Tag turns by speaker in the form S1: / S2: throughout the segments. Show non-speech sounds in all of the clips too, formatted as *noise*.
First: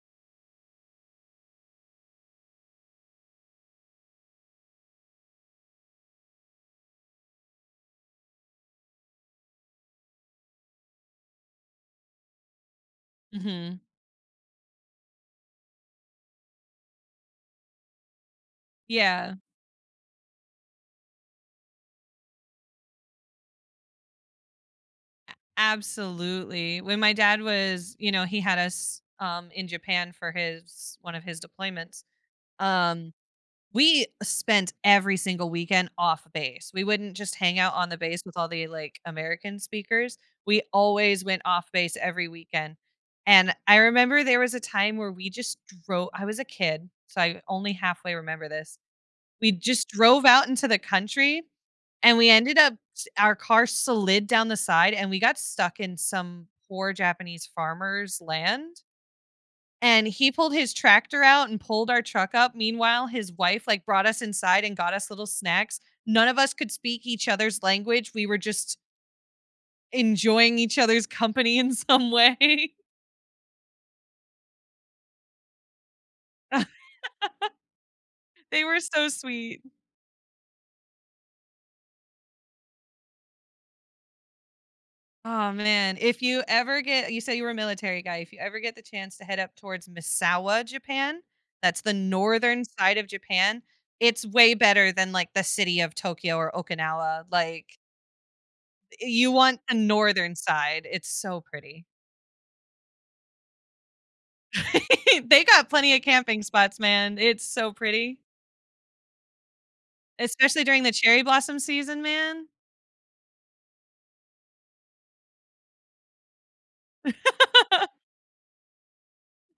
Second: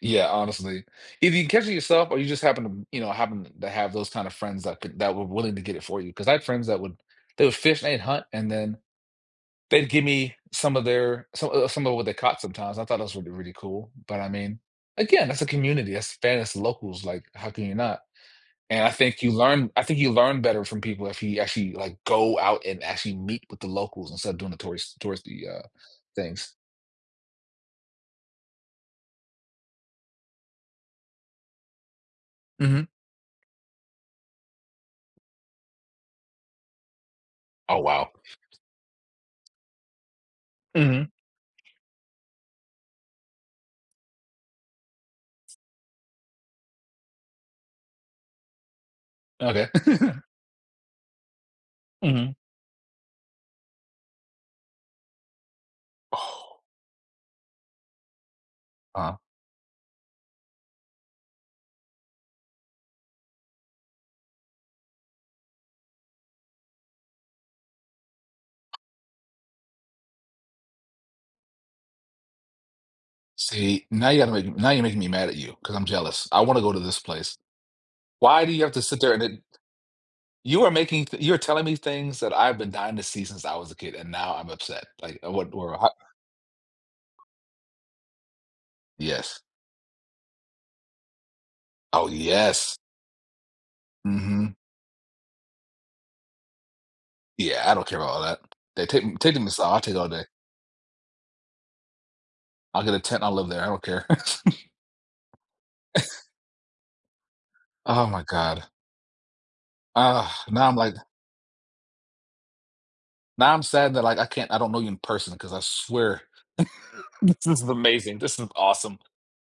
S1: Yeah, honestly. If you catch it yourself or you just happen to m you know, happen to have those kind of friends that could that were willing to get it for you, 'cause I had friends that would they would fish and hunt and then they'd gimme some of their some o some of what they caught sometimes. I thought that was really, really
S2: Mhm.
S1: cool, but I mean, again, that's a community, that's that is locals, like, how can you not? And I think you
S2: Yeah.
S1: learn I think you learn better from people if you actually, like, go out and actually meet with the locals instead of doing the tourist
S2: A
S1: touristy, uh, things.
S2: absolutely, when my dad was you know, he had us, um, in Japan for his one of his deployments,
S1: Mhm.
S2: um, we spent every single weekend off-base. We wouldn't just hang out
S1: Oh,
S2: on the
S1: wow.
S2: base with all the, like, American speakers; we
S1: Mhm.
S2: always went off-base every weekend. And I remember there was a time where we just dro I was a kid, so I only halfway remember this, we
S1: Okay.
S2: just drove
S1: *giggles*
S2: out into the country, and we
S1: Mhm.
S2: ended up s our car slid down the side, and we got stuck in some
S1: Oh.
S2: poor Japanese farmer's land
S1: Uh-huh.
S2: and he pulled his tractor out and pulled our truck up. Meanwhile, his wife, like, brought us inside and got us little snacks. None of us could speak each other's language, we were just enjoying each other's company in some way.
S1: See, now you gotta make m now you're making me mad at you, 'cause I'm jealous. I wanna go
S2: *laughs*
S1: to this place. Why do you
S2: They
S1: have
S2: were
S1: to sit
S2: so
S1: there and then
S2: sweet.
S1: you are making th you're telling me things that I've been dying to see since I was a kid, and now I'm upset. Like, uh,
S2: Oh
S1: what or ho
S2: man, if you ever get you say you were a military guy, if you ever get the chance to head
S1: Yes.
S2: up towards Misawa, Japan, that's the
S1: Oh,
S2: northern
S1: yes.
S2: side of Japan, it's way
S1: Mhm.
S2: better than, like, the city of Tokyo or Okinawa,
S1: Yeah, I
S2: like
S1: don't care about all that. They
S2: Eh,
S1: take
S2: you
S1: taking *unintelligible*
S2: want the
S1: all day.
S2: northern side- it's so pretty.
S1: I'll get a tent, and I'll live there, I don't care. *chuckles*
S2: *laughs* They got plenty of
S1: *chuckles*
S2: camping spots, man, it's so
S1: Oh
S2: pretty.
S1: my god. Ugh,
S2: Especially
S1: now I'm
S2: during the
S1: like
S2: cherry blossom season, man.
S1: Now I'm sad that, like, I can't I don't know you in person, 'cause I swear, *chuckles* this is
S2: *laughs*
S1: amazing, this is awesome.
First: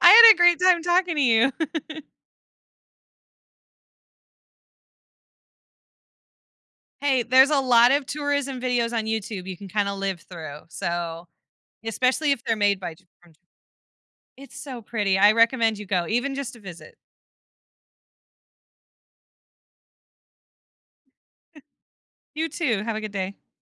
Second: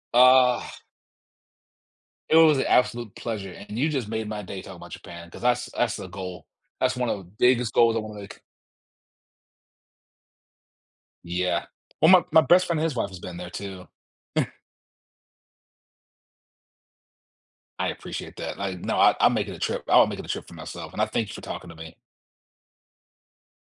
S2: I had a great
S1: Ugh!
S2: time talking to you. *chuckles*
S1: It was an absolute pleasure, and you just made my day talking about Japan, 'cause that's that's the goal. That's one of
S2: Hey,
S1: the
S2: there's a
S1: biggest
S2: lot
S1: goals I
S2: of
S1: wanna make.
S2: tourism videos on YouTube you can kinda live through, so
S1: Yeah. Well, my
S2: especially
S1: my
S2: if they're
S1: best friend,
S2: made by
S1: his
S2: J
S1: wife has
S2: from J
S1: been there too.
S2: It's
S1: *chuckles*
S2: so pretty, I recommend you go, even just to visit.
S1: I appreciate that. Like, no, I I'm making a trip, I'll make it a trip for myself, and I
S2: *chuckles*
S1: thank you for talking to me.
S2: You too, have a good day.